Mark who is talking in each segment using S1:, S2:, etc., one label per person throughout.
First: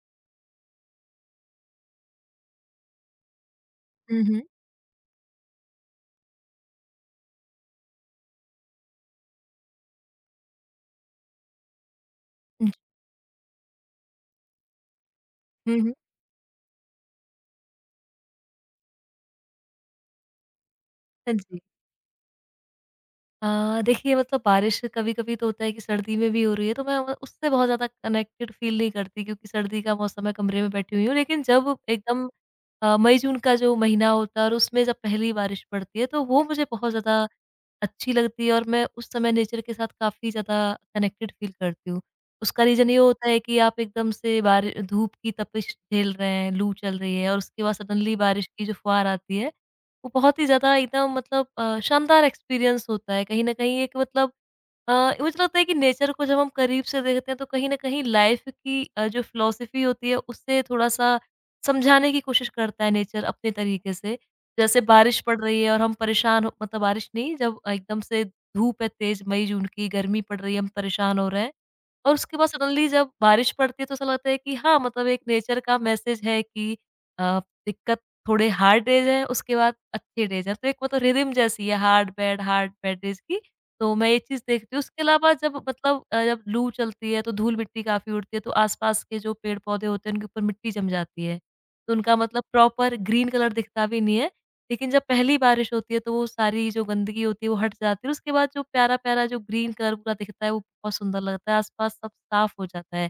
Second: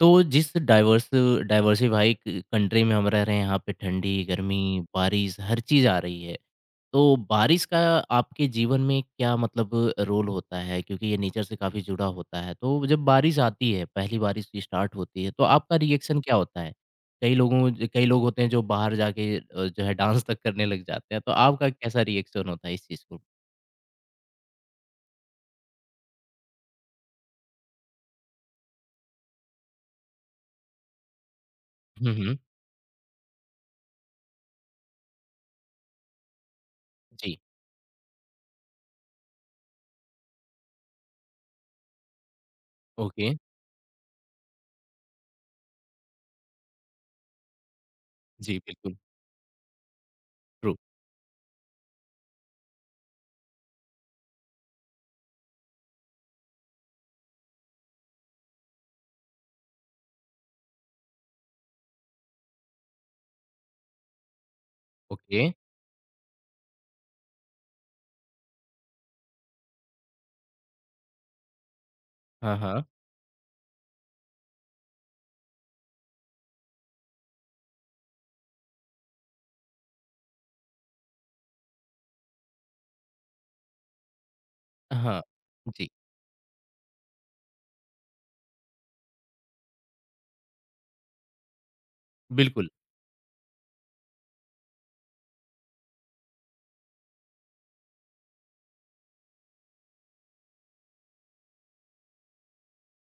S1: तो जिस diverse diversify क कंट्री में हम रह रहे हैं, यहाँ पे ठंडी,
S2: हुँ, हुँ।
S1: गर्मी, बारिश हर चीज़ आ रही है। तो बारिश का आपके जीवन में क्या मतलब रोल होता है? क्योंकि ये नेचर से काफ़ी जुड़ा होता है। तो जब बारिश आती है, पहली बारिश स्टार्ट होती है, तो आपका
S2: हुँ, हुँ,
S1: रिएक्शन क्या होता है? कई लोग होते हैं जो बाहर जाके जो है डांस तक करने लग जाते हैं, तो
S2: हाँ जी।
S1: आपका कैसा रिएक्शन होता है इस चीज़ को?
S2: देखिए मतलब बारिश कभी-कभी तो होता है कि सर्दी में भी हो रही है, तो मैं व उससे बहुत ज़्यादा कनेक्टेड फ़ील नहीं करती, क्योंकि सर्दी का मौसम है, कमरे में बैठी हुई हूँ। लेकिन जब
S1: हुँ,
S2: एकदम
S1: हुँ।
S2: मई-जून का जो महीना होता है और उसमें जब पहली बारिश पड़ती है, तो वो मुझे बहुत ज़्यादा
S1: जी,
S2: अच्छी लगती है और मैं उस समय नेचर के साथ काफ़ी ज़्यादा कनेक्टेड फ़ील करती हूँ। उसका रीज़न ये होता
S1: ओके।
S2: है कि आप एकदम से बारि धूप की तपिश झेल रहे हैं, लू चल रही है और उसके बाद सडनली बारिश
S1: जी,
S2: की जो
S1: बिल्कुल,
S2: फुहार आती है, वो बहुत ही
S1: ट्रू।
S2: ज़्यादा एकदम मतलब शानदार एक्सपीरियंस होता है। कहीं न कहीं एक मतलब अ, मुझे लगता है कि नेचर को जब हम करीब से देखते हैं, तो कहीं न कहीं लाइफ़ की जो फ़िलॉसफ़ी होती है, उससे थोड़ा-सा समझाने की कोशिश करता है नेचर अपने तरीके से। जैसे बारिश पड़
S1: ओके।
S2: रही है और हम परेशान हो मतलब बारिश नहीं, जब एकदम से धूप है, तेज मई जून की गर्मी पड़ रही है, हम परेशान हो रहे हैं और उसके बाद
S1: हाँ, हाँ।
S2: सडनली जब बारिश पड़ती है, तो ऐसा लगता है कि हाँ, मतलब एक नेचर का मैसेज है कि अ, दिक्कत, थोड़े हार्ड डेज हैं उसके बाद अच्छे डेज हैं, तो एक मतलब रिदम जैसी है हार्ड बैड डेज की। तो मैं ये चीज़ देखती हूँ। उसके
S1: हाँ।
S2: अलावा जब
S1: जी,
S2: मतलब अ, जब लू चलती है, तो धूल मिट्टी काफ़ी उड़ती है, तो आसपास के जो पेड़ पौधे होते हैं उनके ऊपर मिट्टी जम जाती है, तो उनका मतलब
S1: बिल्कुल।
S2: प्रॉपर ग्रीन कलर दिखता भी नहीं है। लेकिन जब पहली बारिश होती है, तो वो सारी जो गंदगी होती है वो हट जाती है। उसके बाद जो प्यारा-प्यारा जो ग्रीन कलर पूरा दिखता है वो बहुत सुंदर लगता है, आस-पास सब साफ हो जाता है।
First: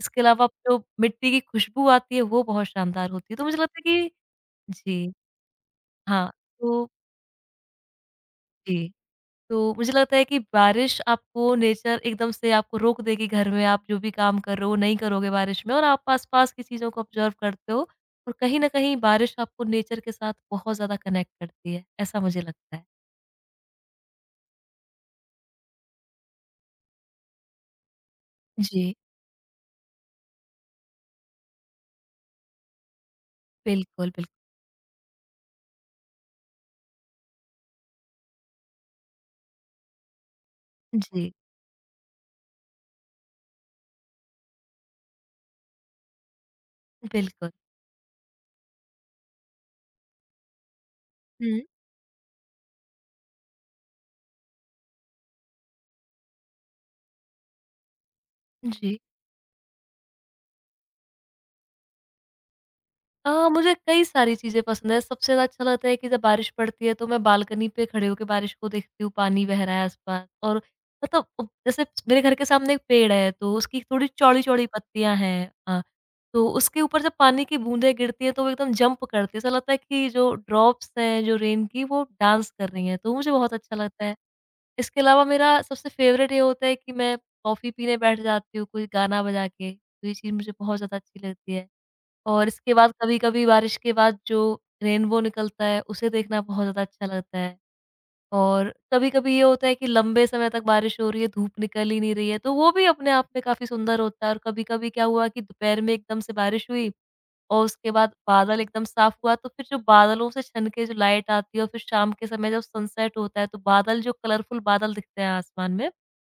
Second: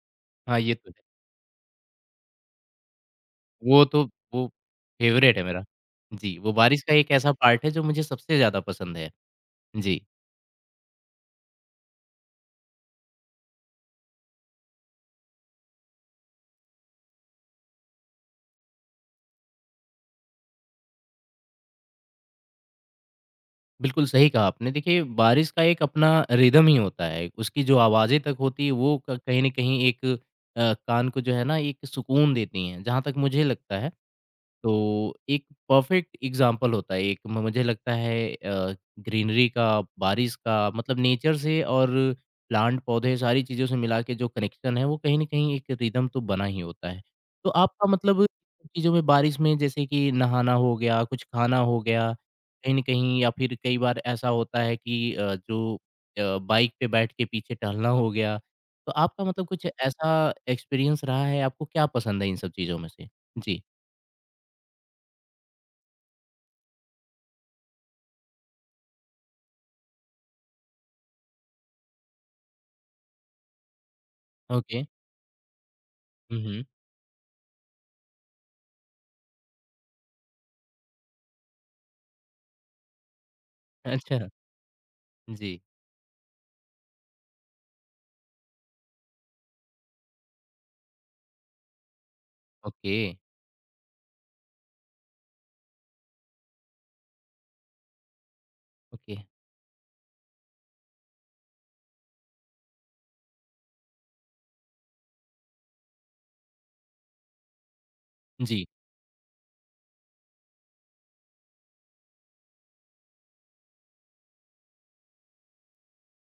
S2: इसके अलावा
S1: हाँ, ये
S2: जो
S1: तो है।
S2: मिट्टी की खुशबू आती है वो बहुत शानदार होती है। तो मुझे लगता
S1: वो
S2: है
S1: तो
S2: कि।
S1: वो
S2: जी,
S1: फ़ेवरेट है मेरा।
S2: हाँ।
S1: जी, वो बारिश
S2: तो
S1: का एक ऐसा पार्ट है जो मुझे सबसे ज़्यादा
S2: जी।
S1: पसंद है।
S2: तो मुझे
S1: जी,
S2: लगता है कि बारिश आपको, नेचर एकदम से आपको रोक देगी, घर में आप जो भी काम कर रहे हो नहीं करोगे बारिश में और आप आस-पास की चीज़ों को ऑब्ज़र्व करते हो और कहीं न कहीं बारिश आपको नेचर के साथ बहुत ज़्यादा कनेक्ट करती है। ऐसा मुझे लगता है।
S1: बिल्कुल सही कहा आपने। देखिए, बारिश का एक अपना रिदम ही होता है। उसकी जो आवाज़ें तक होती हैं
S2: जी।
S1: वो क कहीं न कहीं एक कान को जो है ना एक सुकून देती हैं, जहाँ तक मुझे लगता है।
S2: बिल्कुल, बिल्कुल।
S1: तो एक परफेक्ट एग्जाम्पल होता है एक मुझे लगता है ग्रीनरी का। बारिश का मतलब
S2: जी,
S1: नेचर से और प्लांट पौधे सारी चीज़ों से मिला के जो कनेक्शन है वो कहीं ना कहीं एक रिदम तो बना ही होता है। तो
S2: बिल्कुल।
S1: आपका मतलब चीज़ों में बारिश में जैसे कि नहाना हो गया, कुछ खाना
S2: हुँ,
S1: हो गया, कहीं ना कहीं, या फिर कई बार ऐसा होता है कि बाइक पे बैठ के पीछे टहलना हो गया। तो
S2: जी।
S1: आपका मतलब कुछ ऐसा एक्सपीरियंस रहा है आपको, क्या पसंद है इन सब चीज़ों में से? जी।
S2: मुझे कई सारी चीज़ें पसंद हैं। सबसे ज़्यादा अच्छा लगता है कि जब बारिश पड़ती है, तो मैं बालकनी पे खड़े होके बारिश को देखती हूँ, पानी बह रहा है आस-पास और मतलब उ जैसे मेरे घर के सामने एक पेड़ है, तो उसकी थोड़ी चौड़ी-चौड़ी
S1: ओके।
S2: पत्तियाँ हैं,
S1: हुँ,
S2: तो
S1: हुँ।
S2: उसके ऊपर जब पानी की बूँदें गिरती हैं, तो वो एकदम जंप करती है। ऐसा लगता है कि जो ड्रॉप्स हैं, जो रेन की, वो डांस कर रही हैं, तो मुझे बहुत अच्छा लगता है।
S1: अच्छा,
S2: इसके अलावा
S1: जी।
S2: मेरा सबसे फ़ेवरेट ये होता है कि मैं कॉफ़ी पीने बैठ जाती हूँ, कोई गाना बजा के, तो ये चीज़ मुझे बहुत ज़्यादा अच्छी लगती है। और इसके बाद
S1: ओके,
S2: कभी-कभी बारिश के बाद जो रेनबो निकलता है, उसे देखना बहुत ज़्यादा अच्छा लगता है। और
S1: ओके।
S2: कभी-कभी ये होता है कि लंबे समय तक बारिश हो रही है, धूप निकल ही नहीं रही है, तो वो भी अपने आप में काफ़ी सुंदर होता है। और कभी-कभी क्या हुआ कि दोपहर में एकदम से बारिश हुई और उसके बाद बादल
S1: जी,
S2: एकदम साफ हुआ, तो फिर जो बादलों से छन के जो लाइट आती है और फिर शाम के समय जब सनसेट होता है, तो बादल, जो कलरफुल बादल दिखते हैं आसमान में,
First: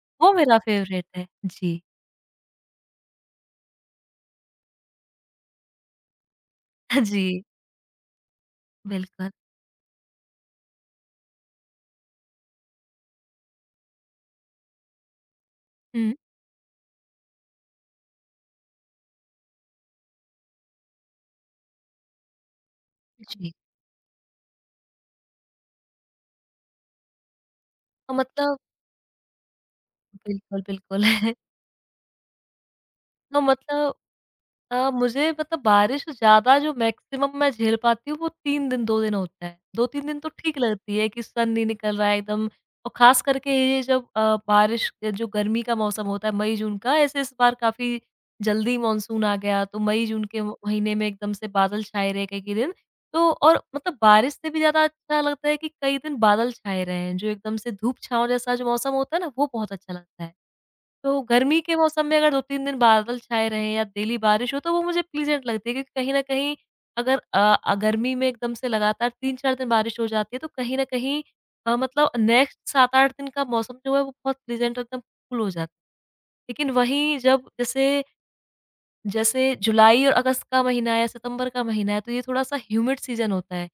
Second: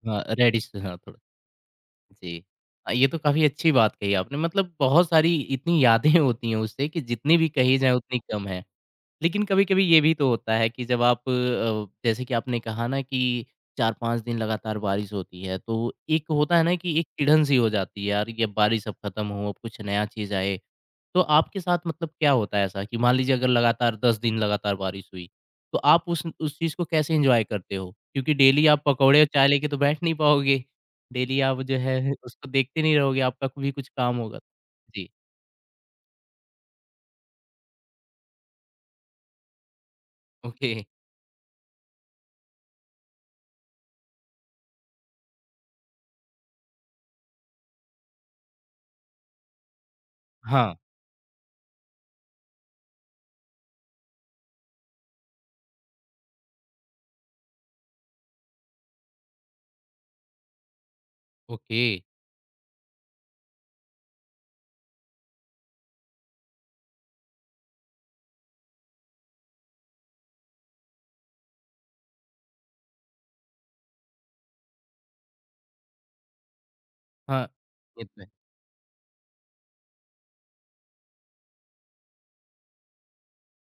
S1: हाँ,
S2: वो मेरा
S1: रेडिश, हाँ,
S2: फ़ेवरेट
S1: थोड़ा।
S2: है। जी।
S1: जी। ये तो काफ़ी अच्छी बात कही आपने मतलब बहुत सारी इतनी यादें होती हैं उससे कि जितनी
S2: जी,
S1: भी कही जाएँ उतनी कम है।
S2: बिल्कुल।
S1: लेकिन कभी-कभी ये भी तो होता है कि जब आप जैसे कि आपने कहा ना कि 4-5 दिन लगातार बारिश होती है, तो
S2: हुँ,
S1: एक होता है ना कि एक चिढ़न-सी हो जाती है, यार ये बारिश अब खत्म हो, अब कुछ नया चीज़ आए। तो आपके साथ मतलब क्या होता है ऐसा कि मान लीजिए अगर
S2: जी।
S1: लगातार 10 दिन लगातार बारिश हुई, तो आप उस चीज़ को कैसे एन्जॉय करते हो?
S2: तो
S1: क्योंकि
S2: मतलब
S1: डेली आप पकौड़े और चाय लेके तो बैठ नहीं पाओगे।
S2: बिल्कुल, बिल्कुल।
S1: डेली आप जो है उसको देखते नहीं रहोगे,
S2: तो
S1: आपका भी कुछ
S2: मतलब
S1: काम होगा। जी,
S2: मुझे मतलब बारिश ज़्यादा जो मैक्सिमम मैं झेल पाती हूँ वो 3 दिन 2 दिन होता है। 2-3 दिन तो ठीक
S1: ओके।
S2: लगती है कि सन नहीं निकल रहा है एकदम, और ख़ास करके ये जब जो गर्मी का मौसम होता है मई-जून का, ऐसे इस बार काफ़ी जल्दी मानसून आ गया, तो मई-जून के
S1: हाँ,
S2: महीने में एकदम से बादल छाए रहे कई-कई दिन। तो और मतलब बारिश से भी ज़्यादा अच्छा लगता है कि कई दिन बादल छाए रहे हैं, जो एकदम से धूप-छाँव जैसा जो मौसम होता है ना, वो बहुत अच्छा लगता है। तो गर्मी के
S1: ओके।
S2: मौसम में अगर 2-3 दिन बादल छाए रहें या डेली बारिश हो, तो वो मुझे प्लीज़ेंट लगती है, क्योंकि कहीं न कहीं अगर गर्मी में एकदम से लगातार 3-4 दिन बारिश हो जाती है, तो कहीं न कहीं मतलब नेक्स्ट 7-8 दिन का मौसम जो है वो बहुत प्लीज़ेंट और एकदम कूल हो जाता है। लेकिन वहीं
S1: हाँ,
S2: जब जैसे
S1: ये तो है।
S2: जैसे जुलाई और अगस्त का महीना है, सितंबर का महीना है, तो ये थोड़ा-सा ह्यूमिड सीज़न होता है।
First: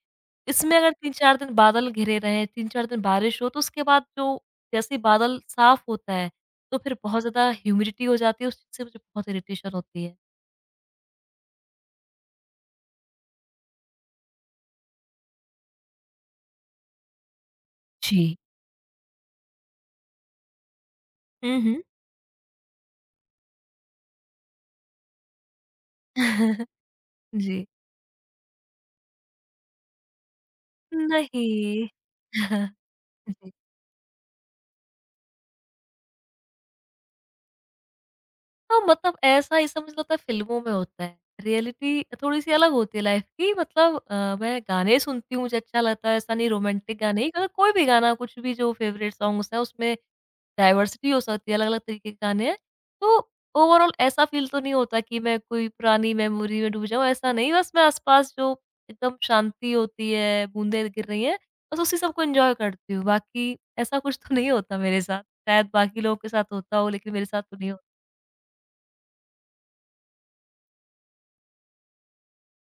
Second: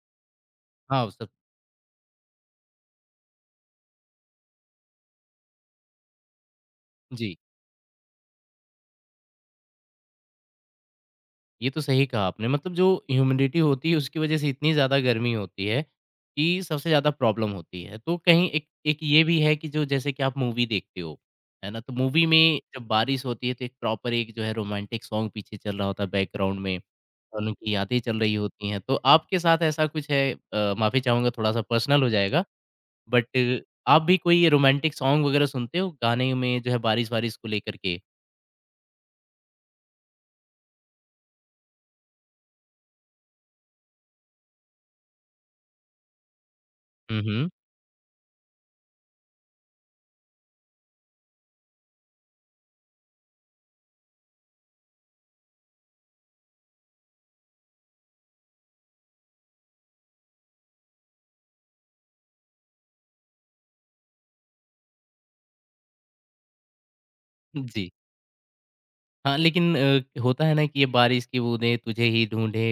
S2: इसमें अगर
S1: हाँ, वो सब।
S2: 3-4 दिन बादल घिरे रहें, 3-4 दिन बारिश हो, तो उसके बाद जो जैसे ही बादल साफ होता है, तो फिर बहुत
S1: जी।
S2: ज़्यादा ह्यूमिडिटी हो जाती है, उससे मुझे बहुत इरिटेशन होती है।
S1: ये तो सही कहा आपने मतलब जो ह्यूमिडिटी होती है उसकी वजह से इतनी ज़्यादा गर्मी होती है कि सबसे ज़्यादा प्रॉब्लम होती है। तो
S2: जी।
S1: कहीं एक एक ये भी है कि जो जैसे कि आप मूवी देखते हो,
S2: हुँ,
S1: है ना?
S2: हुँ।
S1: तो मूवी में जब बारिश होती है तो एक प्रॉपर एक जो है रोमांटिक सॉन्ग पीछे चल रहा होता है बैकग्राउंड में, और
S2: जी।
S1: उनकी यादें चल रही होती हैं। तो आपके साथ ऐसा कुछ है? माफ़ी चाहूँगा, थोड़ा-सा
S2: नहीं।
S1: पर्सनल हो जाएगा,
S2: जी।
S1: बट आप भी कोई रोमांटिक सॉन्ग वग़ैरह सुनते हो गाने में जो है बारिश-वारिश को लेकर के?
S2: हाँ, मतलब ऐसा ही समझ लो, होता है फ़िल्मों में होता है। रियलिटी थोड़ी-सी अलग होती है लाइफ़ की, मतलब मैं गाने सुनती हूँ, मुझे अच्छा लगता है, ऐसा नहीं रोमांटिक
S1: हुँ,
S2: गाने ही,
S1: हुँ।
S2: मतलब कोई भी गाना कुछ भी, जो फ़ेवरेट सॉन्ग्स हैं उसमें डाइवर्सिटी हो सकती है, अलग-अलग तरीके के गाने हैं। तो ओवरऑल ऐसा फ़ील तो नहीं होता कि मैं कोई पुरानी मेमोरी में डूब जाऊँ, ऐसा नहीं, बस मैं आस-पास जो एकदम शांति होती है, बूँदें गिर रही हैं, बस उसी सब को एन्जॉय करती हूँ। बाकी ऐसा कुछ तो नहीं होता मेरे साथ, शायद बाकी लोगों के साथ होता हो लेकिन मेरे साथ तो नहीं होता।
S1: जी। हाँ, लेकिन होता है ना कि ये बारिश की बूंदें तुझे ही ढूँढे,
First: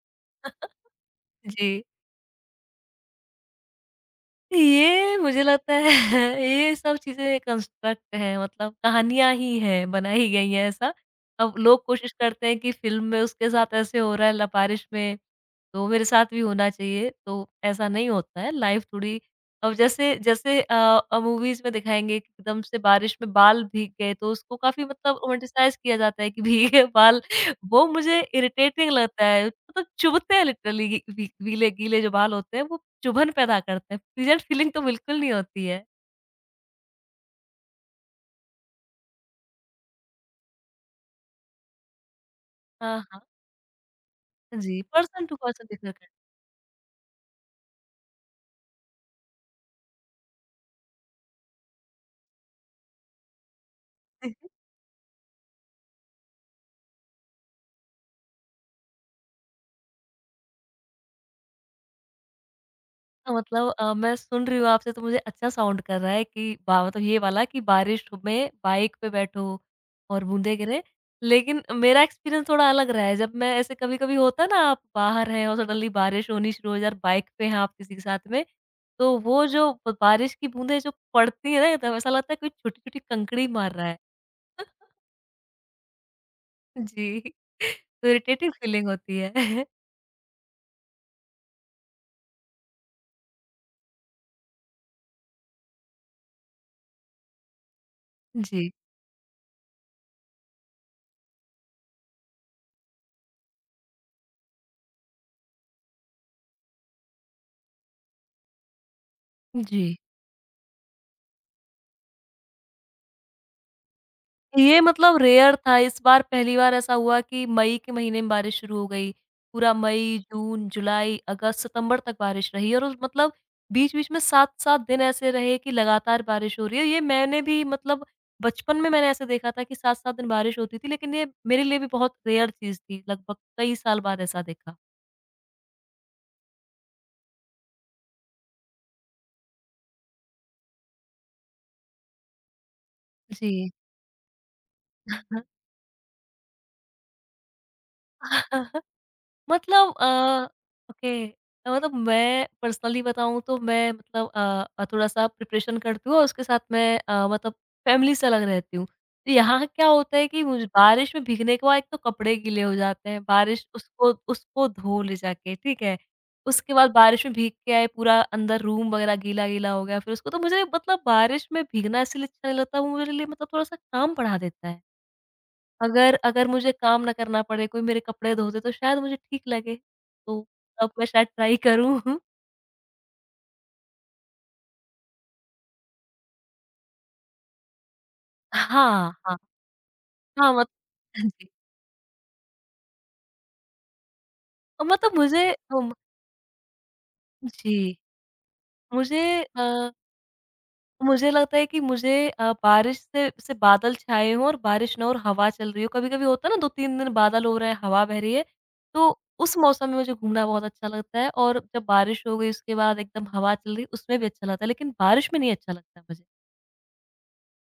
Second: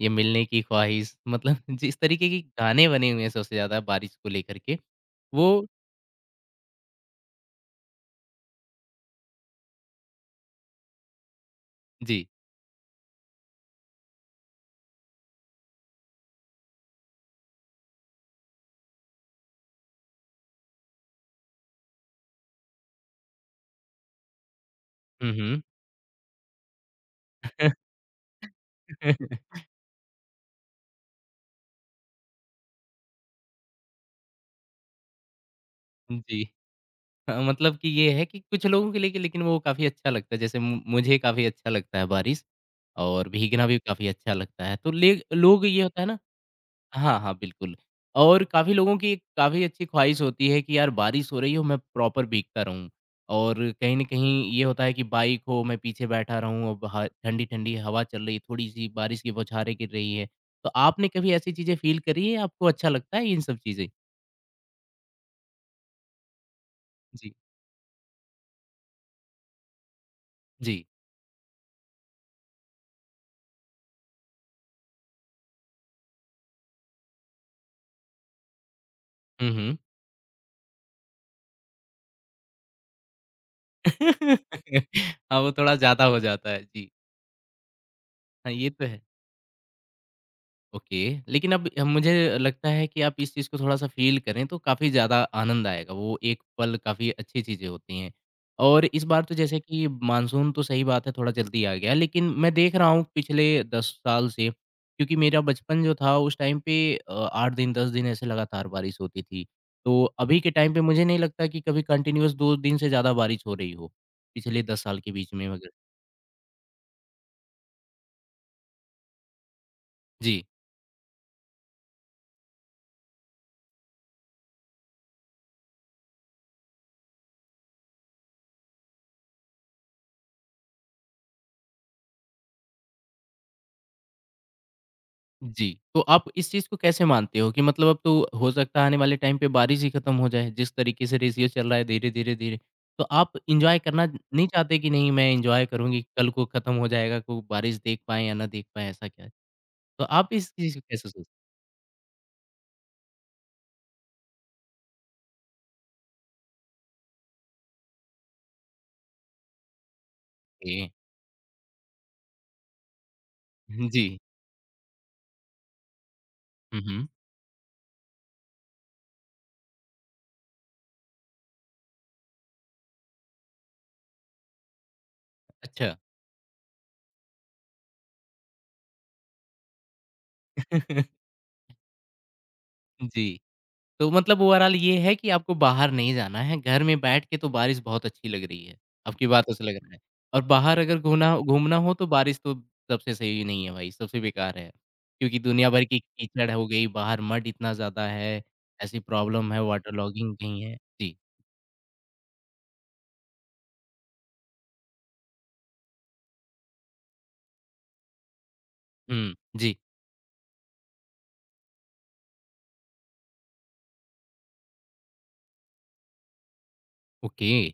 S1: ये मिलने की ख्वाहिश मतलब
S2: जी।
S1: जिस तरीके के गाने बने हुए हैं सबसे ज़्यादा बारिश को लेकर के,
S2: ये मुझे
S1: वो।
S2: लगता है ये सब चीज़ें कंस्ट्रक्ट हैं, मतलब कहानियाँ ही हैं, बनाई गई हैं ऐसा। अब लोग कोशिश
S1: जी।
S2: करते हैं कि फ़िल्म में उसके साथ ऐसे हो रहा है, लपारिश में तो मेरे साथ भी होना चाहिए, तो ऐसा नहीं होता है, लाइफ़ थोड़ी। अब जैसे जैसे मूवीज़ में दिखाएँगे कि एकदम से बारिश में बाल भीग गए, तो उसको काफ़ी मतलब
S1: हुँ, हुँ।
S2: रोमांटिसाइज़ किया जाता है कि भीगे बाल, वो मुझे इरिटेटिंग लगता है, मतलब चुभते हैं लिटरली, गी वी गीले गीले जो बाल होते हैं, वो चुभन पैदा करते हैं, प्लीज़ेंट फीलिंग तो बिल्कुल नहीं होती है।
S1: जी। मतलब कि ये है कि कुछ लोगों के लिए लेकिन वो काफ़ी अच्छा लगता है, जैसे मु मुझे काफ़ी अच्छा लगता है बारिश,
S2: हाँ, हाँ।
S1: और भीगना भी काफ़ी अच्छा लगता है।
S2: जी,
S1: तो ले
S2: पर्सन टू
S1: लोग
S2: पर्सन
S1: ये
S2: डिफ़र
S1: होता है
S2: करते
S1: ना। हाँ, हाँ, बिल्कुल। और काफ़ी लोगों की एक काफ़ी अच्छी ख़्वाहिश होती है कि यार बारिश हो रही हो, मैं प्रॉपर भीगता रहूँ। और कहीं न
S2: हैं।
S1: कहीं ये होता है कि बाइक हो, मैं पीछे बैठा रहूँ और बाहर ठंडी-ठंडी हवा चल रही है, थोड़ी-सी बारिश की बौछारें गिर रही है। तो आपने कभी ऐसी चीज़ें फ़ील करी है? आपको अच्छा लगता है इन सब
S2: मतलब
S1: चीज़ें?
S2: मैं सुन रही हूँ आपसे, तो मुझे अच्छा साउंड कर रहा है कि बा मतलब ये
S1: जी,
S2: वाला कि बारिश में बाइक पे बैठो और बूंदे गिरे।
S1: जी।
S2: लेकिन मेरा एक्सपीरियंस थोड़ा अलग रहा है। जब मैं ऐसे, कभी-कभी होता है ना, आप बाहर हैं और सडनली बारिश होनी शुरू हो जाए और बाइक पे हैं आप किसी के साथ में, तो वो
S1: हुँ,
S2: जो
S1: हुँ।
S2: ब बारिश की बूंदें जो पड़ती हैं ना, एकदम ऐसा लगता है कोई छोटी-छोटी कंकड़ी मार रहा है।
S1: हाँ, वो थोड़ा ज़्यादा हो जाता है। जी।
S2: जी। तो
S1: हाँ,
S2: इरिटेटिंग
S1: ये तो
S2: फीलिंग
S1: है।
S2: होती है।
S1: ओके। लेकिन अब मुझे लगता है कि आप इस चीज़ को थोड़ा-सा फ़ील करें तो काफ़ी ज़्यादा आनंद आएगा, वो एक पल काफ़ी अच्छी चीज़ें होती हैं।
S2: जी।
S1: और इस बार तो जैसे कि मानसून तो सही बात है थोड़ा जल्दी आ गया, लेकिन मैं देख रहा हूँ पिछले 10 साल से क्योंकि मेरा बचपन जो था उस टाइम पे 8 दिन 10 दिन ऐसे लगातार बारिश होती थी।
S2: जी।
S1: तो अभी के टाइम पे मुझे नहीं लगता कि कभी कंटीन्यूअस 2 दिन से ज़्यादा बारिश हो रही हो, पिछले
S2: ये
S1: 10 साल के
S2: मतलब
S1: बीच में
S2: रेयर
S1: अगर।
S2: था, इस बार पहली बार ऐसा हुआ कि मई के महीने में बारिश शुरू हो गई। पूरा मई,
S1: जी।
S2: जून, जुलाई, अगस्त, सितंबर तक बारिश रही और उस मतलब बीच-बीच में 7-7 दिन ऐसे रहे कि लगातार बारिश हो रही है। ये मैंने भी मतलब बचपन में मैंने ऐसे देखा था कि 7-7 दिन बारिश होती थी, लेकिन ये मेरे लिए भी बहुत रेयर चीज़ थी। लगभग कई साल बाद ऐसा देखा।
S1: जी, तो आप इस चीज़ को कैसे मानते हो कि मतलब अब तो हो सकता है आने वाले टाइम पे बारिश ही खत्म हो जाए, जिस तरीके से रेशियो चल रहा है धीरे, धीरे, धीरे। तो आप
S2: जी।
S1: एन्जॉय करना नहीं चाहते कि नहीं मैं एन्जॉय करूँगी, कल को खत्म हो जाएगा, को बारिश देख पाएँ या ना देख पाएँ, ऐसा क्या है?
S2: मतलब
S1: तो आप इस चीज़ को कैसे सोचते
S2: ओके, मतलब मैं पर्सनली बताऊँ तो मैं मतलब थोड़ा-सा प्रिपरेशन करती हूँ और उसके साथ मैं मतलब फैमिली से अलग रहती हूँ। तो यहाँ क्या होता है कि मुझे
S1: हैं?
S2: बारिश में भीगने के बाद एक तो कपड़े गीले हो जाते हैं, बारिश
S1: जी।
S2: उसको उसको धो ले जाके, ठीक है? उसके
S1: हुँ,
S2: बाद
S1: हुँ।
S2: बारिश में भीग के आए, पूरा अंदर रूम वगैरह गीला-गीला हो गया, फिर उसको तो मुझे बारिश में भीगना इसलिए अच्छा नहीं लगता, वो मेरे लिए मतलब थोड़ा-सा काम बढ़ा देता है।
S1: अच्छा।
S2: अगर अगर मुझे काम ना करना पड़े, कोई मेरे कपड़े धो दे तो शायद मुझे ठीक लगे, तो तब मैं शायद ट्राई करूँ।
S1: जी। तो मतलब ओवरऑल ये है कि आपको बाहर नहीं जाना है, घर में बैठ के तो बारिश बहुत अच्छी लग रही है,
S2: हाँ,
S1: आपकी
S2: हाँ।
S1: बातों से लग रहा है। और
S2: हाँ, मत
S1: बाहर अगर घूना
S2: जी।
S1: घूमना हो तो बारिश तो सबसे सही नहीं है भाई, सबसे बेकार है।
S2: मतलब
S1: क्योंकि
S2: मुझे
S1: दुनिया भर
S2: उम,
S1: की कीचड़ हो गई, बाहर मड इतना
S2: जी,
S1: ज़्यादा है, ऐसी
S2: मुझे
S1: प्रॉब्लम है,
S2: अ,
S1: वाटर लॉगिंग नहीं है। जी।
S2: मुझे लगता है कि मुझे बारिश से बादल छाए हों और बारिश ना हो और हवा चल रही हो। कभी-कभी होता है ना 2-3 दिन बादल हो रहा है, हवा बह रही है, तो
S1: हुँ,
S2: उस
S1: जी,
S2: मौसम में मुझे घूमना बहुत अच्छा लगता है और जब बारिश हो गई उसके बाद एकदम हवा चल रही, उसमें भी अच्छा लगता है, लेकिन बारिश में नहीं अच्छा लगता मुझे।
S1: ओके।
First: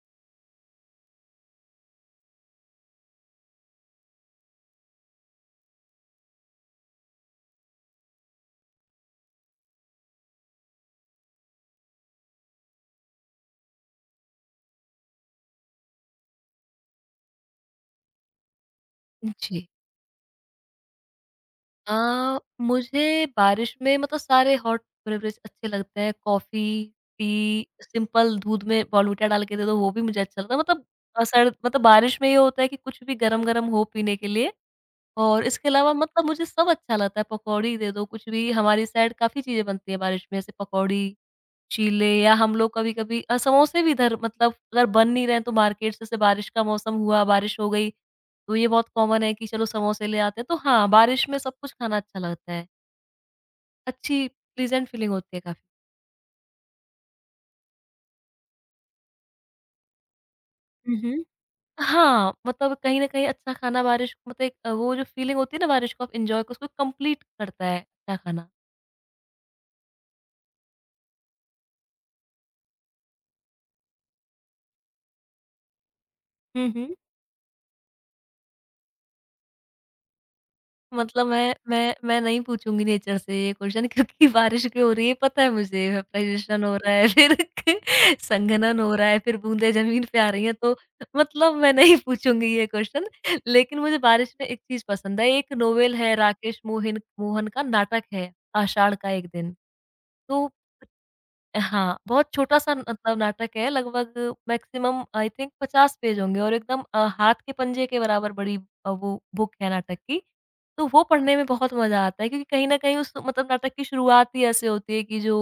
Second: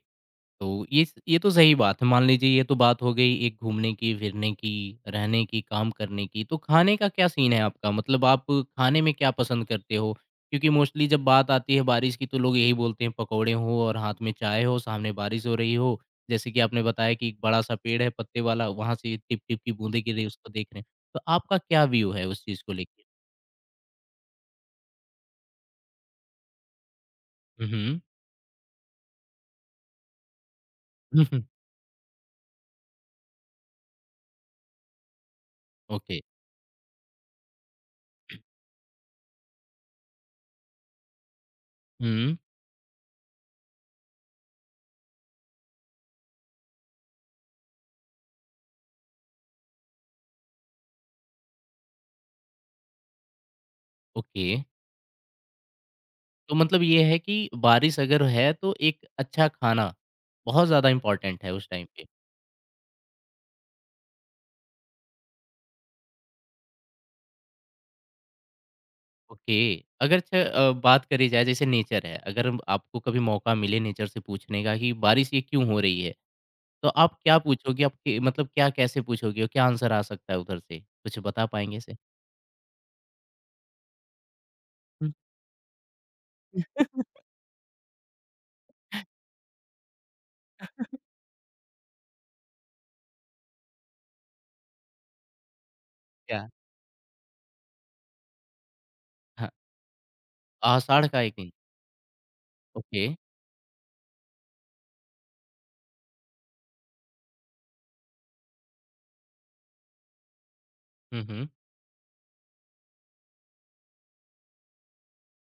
S1: तो ये तो सही बात है। मान लीजिए ये तो बात हो गई एक घूमने की, फिरने की, रहने की, काम करने की। तो खाने का क्या सीन है आपका? मतलब आप खाने में क्या पसंद करते हो? क्योंकि मोस्टली जब बात आती है बारिश की तो लोग यही बोलते हैं पकोड़े हो और हाथ में चाय हो, सामने बारिश हो रही हो। जैसे कि आपने बताया कि एक बड़ा-सा पेड़ है पत्ते वाला, वहाँ से टिप-टिप
S2: जी।
S1: की बूँदें गिर रही है उसको देख रहे हैं। तो आपका क्या व्यू है उस चीज़ को लेके?
S2: मुझे बारिश में मतलब सारे हॉट बेवरेज अच्छे लगते हैं। कॉफ़ी,
S1: हुँ,
S2: टी,
S1: हुँ।
S2: सिंपल दूध में बॉर्नविटा डाल के दे दो, वो भी मुझे अच्छा लगता है। सर्द मतलब बारिश में ये होता है कि कुछ भी गरम-गरम हो पीने के लिए और इसके अलावा
S1: ओके।
S2: मतलब मुझे सब अच्छा लगता है। पकौड़ी दे दो, कुछ भी हमारी साइड काफ़ी चीज़ें बनती हैं बारिश में, जैसे पकौड़ी चीले या
S1: हुँ,
S2: हम लोग कभी-कभी समोसे भी इधर मतलब अगर बन नहीं रहे हैं तो मार्केट से जैसे बारिश का मौसम हुआ, बारिश हो गई, तो ये बहुत कॉमन है कि चलो समोसे ले आते हैं। तो हाँ, बारिश में सब कुछ खाना अच्छा लगता है। अच्छी
S1: ओके।
S2: प्लीज़ेंट फीलिंग होती है काफ़ी।
S1: तो मतलब ये है कि बारिश अगर है तो एक अच्छा खाना बहुत ज़्यादा
S2: हुँ, हुँ।
S1: इम्पोर्टेंट है उस टाइम पे।
S2: हाँ, मतलब कहीं न कहीं अच्छा खाना बारिश मतलब एक वो जो फीलिंग होती है ना बारिश को आप एन्जॉय उसको कंप्लीट करता है अच्छा खाना।
S1: ओके, अगर छ अ, बात करी जाए जैसे नेचर है, अगर आपको कभी मौका मिले नेचर से पूछने का कि बारिश ये क्यों हो रही है?
S2: हुँ,
S1: तो
S2: हुँ।
S1: आप क्या पूछोगे? आप के मतलब क्या कैसे पूछोगे और क्या आंसर आ सकता है उधर से? कुछ
S2: मतलब
S1: बता
S2: मैं
S1: पाएँगे
S2: मैं
S1: ऐसे?
S2: मैं नहीं पूछूँगी नेचर से ये क्वेश्चन क्योंकि बारिश क्यों हो रही
S1: हुँ,
S2: है पता है मुझे वेपराइज़ेशन हो रहा है फिर संघनन हो रहा है, फिर बूँदें ज़मीन पे आ रही हैं तो मतलब मैं नहीं पूछूँगी ये क्वेश्चन। लेकिन मुझे बारिश में एक चीज़ पसंद है, एक नोवेल है
S1: क्या?
S2: राकेश मोहिन मोहन का नाटक है आषाढ़ का एक
S1: हाँ,
S2: दिन। तो
S1: आषाढ़ का एक दिन।
S2: हाँ, बहुत छोटा-सा
S1: ओके।
S2: मतलब नाटक है लगभग मैक्सिमम आई थिंक 50 पेज होंगे और एकदम हाथ के पंजे के बराबर बड़ी वो बुक है नाटक की। तो वो
S1: हुँ,
S2: पढ़ने में
S1: हुँ।
S2: बहुत मज़ा आता है क्योंकि कहीं न कहीं उस मतलब नाटक की शुरुआत ही ऐसे होती है कि जो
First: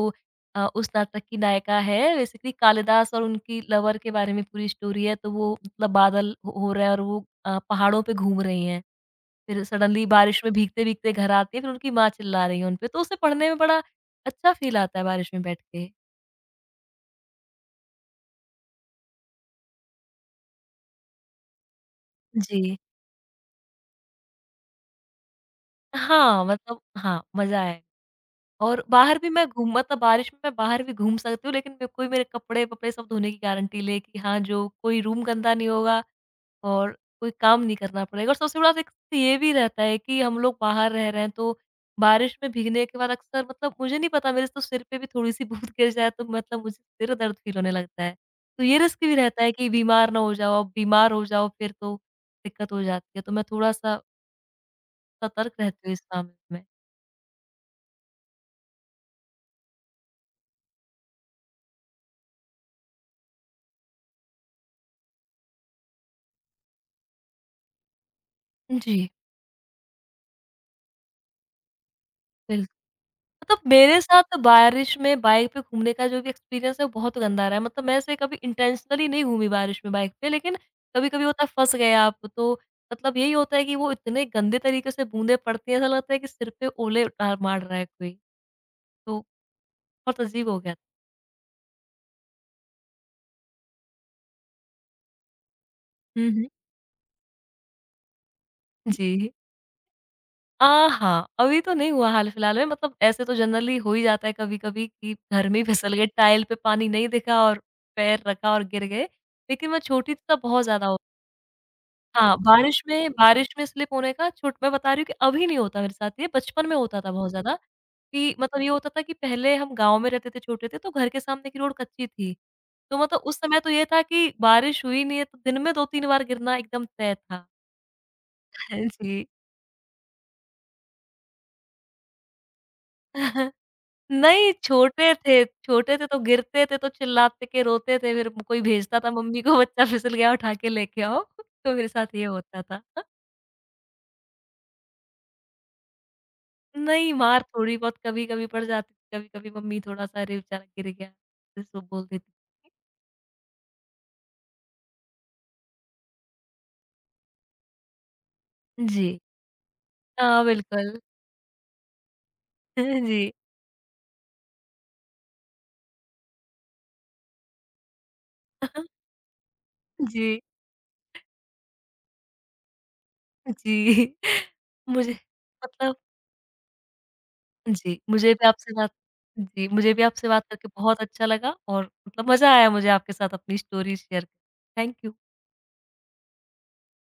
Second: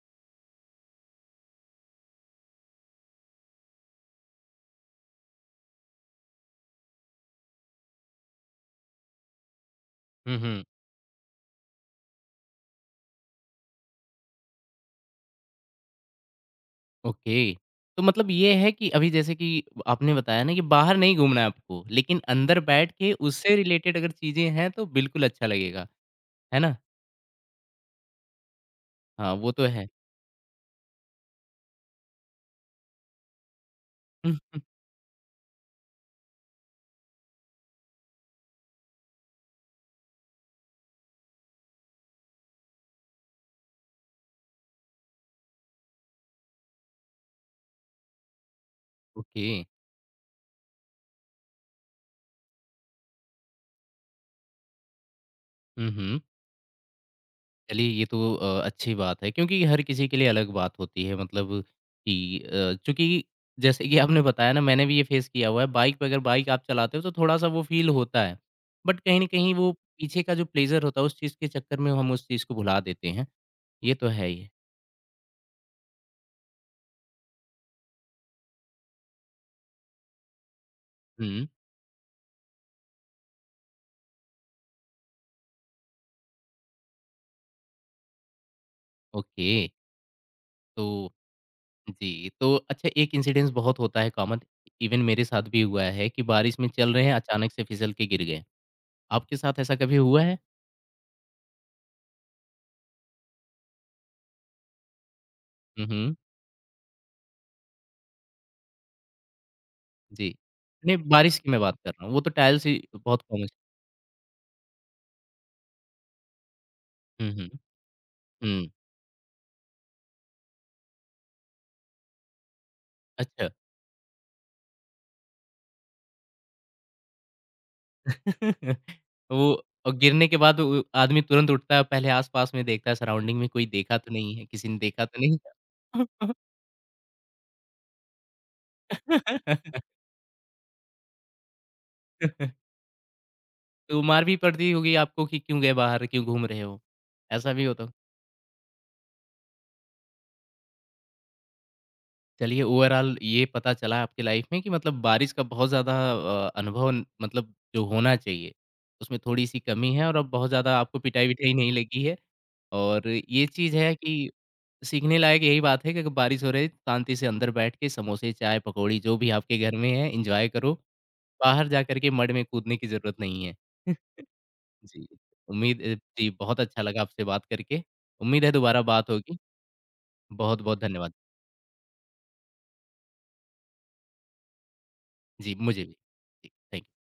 S2: उस नाटक की नायिका है बेसिकली कालिदास और उनकी लवर के बारे में पूरी स्टोरी है। तो वो मतलब बादल हो रहा है और वो पहाड़ों पे घूम रही हैं। फिर सडनली
S1: हुँ,
S2: बारिश में
S1: हुँ।
S2: भीगते-भीगते घर आती हैं, फिर उनकी माँ चिल्ला रही है उन पे। तो उसे पढ़ने में बड़ा अच्छा फ़ील आता है बारिश में बैठ के।
S1: ओके। तो मतलब ये है कि अभी जैसे कि आपने बताया ना कि बाहर नहीं घूमना है आपको, लेकिन अंदर
S2: जी।
S1: बैठ के उससे रिलेटेड अगर चीज़ें हैं तो बिल्कुल अच्छा लगेगा,
S2: हाँ,
S1: है ना?
S2: मतलब हाँ, मज़ा आए और बाहर भी
S1: हाँ,
S2: मैं
S1: वो तो
S2: घूम
S1: है।
S2: मतलब बारिश में मैं बाहर भी घूम सकती हूँ, लेकिन मे कोई मेरे कपड़े-वपड़े सब धोने की गारंटी ले कि
S1: हुँ,
S2: हाँ,
S1: हुँ,
S2: जो कोई रूम गंदा नहीं होगा और कोई काम नहीं करना पड़ेगा और सबसे बड़ा एक तो ये भी रहता है कि हम लोग बाहर रह रहे हैं, तो बारिश में भीगने के बाद अक्सर मतलब मुझे नहीं पता मेरे तो सिर पे भी थोड़ी-सी बूँद गिर जाए, तो मतलब मुझे सिर दर्द फ़ील होने लगता है। तो ये रिस्क भी रहता
S1: ओके।
S2: है कि बीमार ना हो जाओ, अब बीमार हो जाओ फिर तो दिक्कत हो जाती है, तो मैं थोड़ा-सा सतर्क रहती
S1: हुँ,
S2: हूँ इस
S1: हुँ।
S2: मामले में।
S1: चलिए ये तो अच्छी बात है क्योंकि हर किसी के लिए अलग बात होती है मतलब कि चूँकि जैसे कि आपने बताया ना मैंने भी ये फ़ेस किया हुआ है बाइक पे, अगर बाइक आप चलाते हो तो थोड़ा-सा वो फ़ील होता है। बट
S2: जी,
S1: कहीं न कहीं वो पीछे का जो प्लेज़र होता है उस चीज़ के चक्कर में हम उस चीज़ को
S2: बिल्क
S1: भुला देते हैं।
S2: मतलब
S1: ये
S2: मेरे
S1: तो है
S2: साथ
S1: ही।
S2: बारिश में बाइक पे घूमने का जो भी एक्सपीरियंस है, वो बहुत गंदा रहा है। मतलब मैं ऐसे कभी इंटेंशनली नहीं घूमी बारिश में बाइक पे, लेकिन कभी-कभी होता
S1: हुँ।
S2: है फँस गए आप, तो मतलब यही होता है कि वो इतने गंदे तरीके से बूँदें पड़ती हैं, ऐसा लगता है कि सिर पे ओले उतार मार रहा है कोई। तो
S1: ओके।
S2: बहुत अजीब हो गया।
S1: तो जी, तो अच्छा एक इंसिडेंस बहुत होता है कॉमन, इवन मेरे साथ भी हुआ है कि
S2: हुँ, हुँ।
S1: बारिश में चल रहे हैं, अचानक से फिसल के गिर गए।
S2: जी।
S1: आपके साथ ऐसा कभी हुआ है?
S2: अ, हाँ, अभी तो नहीं हुआ हाल-फिलहाल में, मतलब ऐसे तो जनरली हो ही जाता है कभी-कभी कि घर में ही
S1: हुँ,
S2: फिसल गए,
S1: हुँ।
S2: टाइल पे पानी नहीं दिखा और पैर रखा और गिर गए। लेकिन मैं छोटी थी
S1: जी।
S2: तब बहुत ज़्यादा
S1: नहीं,
S2: हो
S1: बारिश की मैं बात कर रहा हूँ, वो तो
S2: हाँ,
S1: टाइल्स ही
S2: बारिश में
S1: बहुत कॉमन।
S2: बारिश में स्लिप होने का छूट मैं बता रही हूँ कि अभी नहीं होता मेरे साथ ये, बचपन में होता था
S1: हुँ,
S2: बहुत
S1: हुँ।
S2: ज़्यादा, कि मतलब
S1: हुँ,
S2: ये होता था कि पहले हम गाँव में रहते थे, छोटे थे, तो घर के सामने की रोड कच्ची थी। तो मतलब उस
S1: अच्छा।
S2: समय तो ये था कि बारिश हुई नहीं है, तो दिन में 2-3 बार गिरना एकदम तय था। जी।
S1: वो और गिरने के बाद वो आदमी तुरंत उठता है, पहले आस-पास में देखता है, सराउंडिंग में कोई देखा तो नहीं है,
S2: नहीं,
S1: किसी ने देखा
S2: छोटे
S1: तो नहीं
S2: थे छोटे थे तो
S1: है।
S2: गिरते थे, तो चिल्लाते के रोते थे, फिर कोई भेजता था मम्मी को, "बच्चा फिसल गया, उठा के लेके आओ।" तो मेरे साथ ये होता था।
S1: तो मार भी पड़ती होगी आपको कि क्यों गए बाहर, क्यों घूम रहे हो?
S2: नहीं, मार
S1: ऐसा भी
S2: थोड़ी
S1: होता।
S2: बहुत कभी-कभी पड़ जाती थी, कभी-कभी मम्मी थोड़ा-सा अरे बेचारा गिर गया, ऐसे सो बोल देती।
S1: चलिए ओवरऑल ये पता चला आपकी लाइफ में कि मतलब बारिश का बहुत ज़्यादा अनुभव मतलब जो होना चाहिए
S2: जी।
S1: उसमें थोड़ी सी कमी है, और अब
S2: हाँ,
S1: बहुत ज़्यादा आपको
S2: बिल्कुल।
S1: पिटाई विटाई नहीं लगी है और
S2: जी।
S1: ये चीज़ है कि सीखने लायक यही बात है कि अगर बारिश हो रही है, शांति से अंदर बैठ के समोसे चाय पकौड़ी जो भी आपके घर में है
S2: जी,
S1: इंजॉय करो, बाहर जा करके मड में कूदने की ज़रूरत नहीं है।
S2: जी।
S1: जी।
S2: मुझे
S1: उम्मीद,
S2: मतलब
S1: जी, बहुत अच्छा लगा आपसे बात करके।
S2: जी, मुझे
S1: उम्मीद
S2: भी
S1: है
S2: आपसे
S1: दोबारा
S2: बात
S1: बात होगी।
S2: जी, मुझे भी आपसे बात
S1: बहुत
S2: करके
S1: बहुत
S2: बहुत
S1: धन्यवाद।
S2: अच्छा लगा और मतलब मज़ा आया मुझे आपके साथ अपनी स्टोरी शेयर थैंक यू।
S1: जी मुझे भी। जी थैंक यू।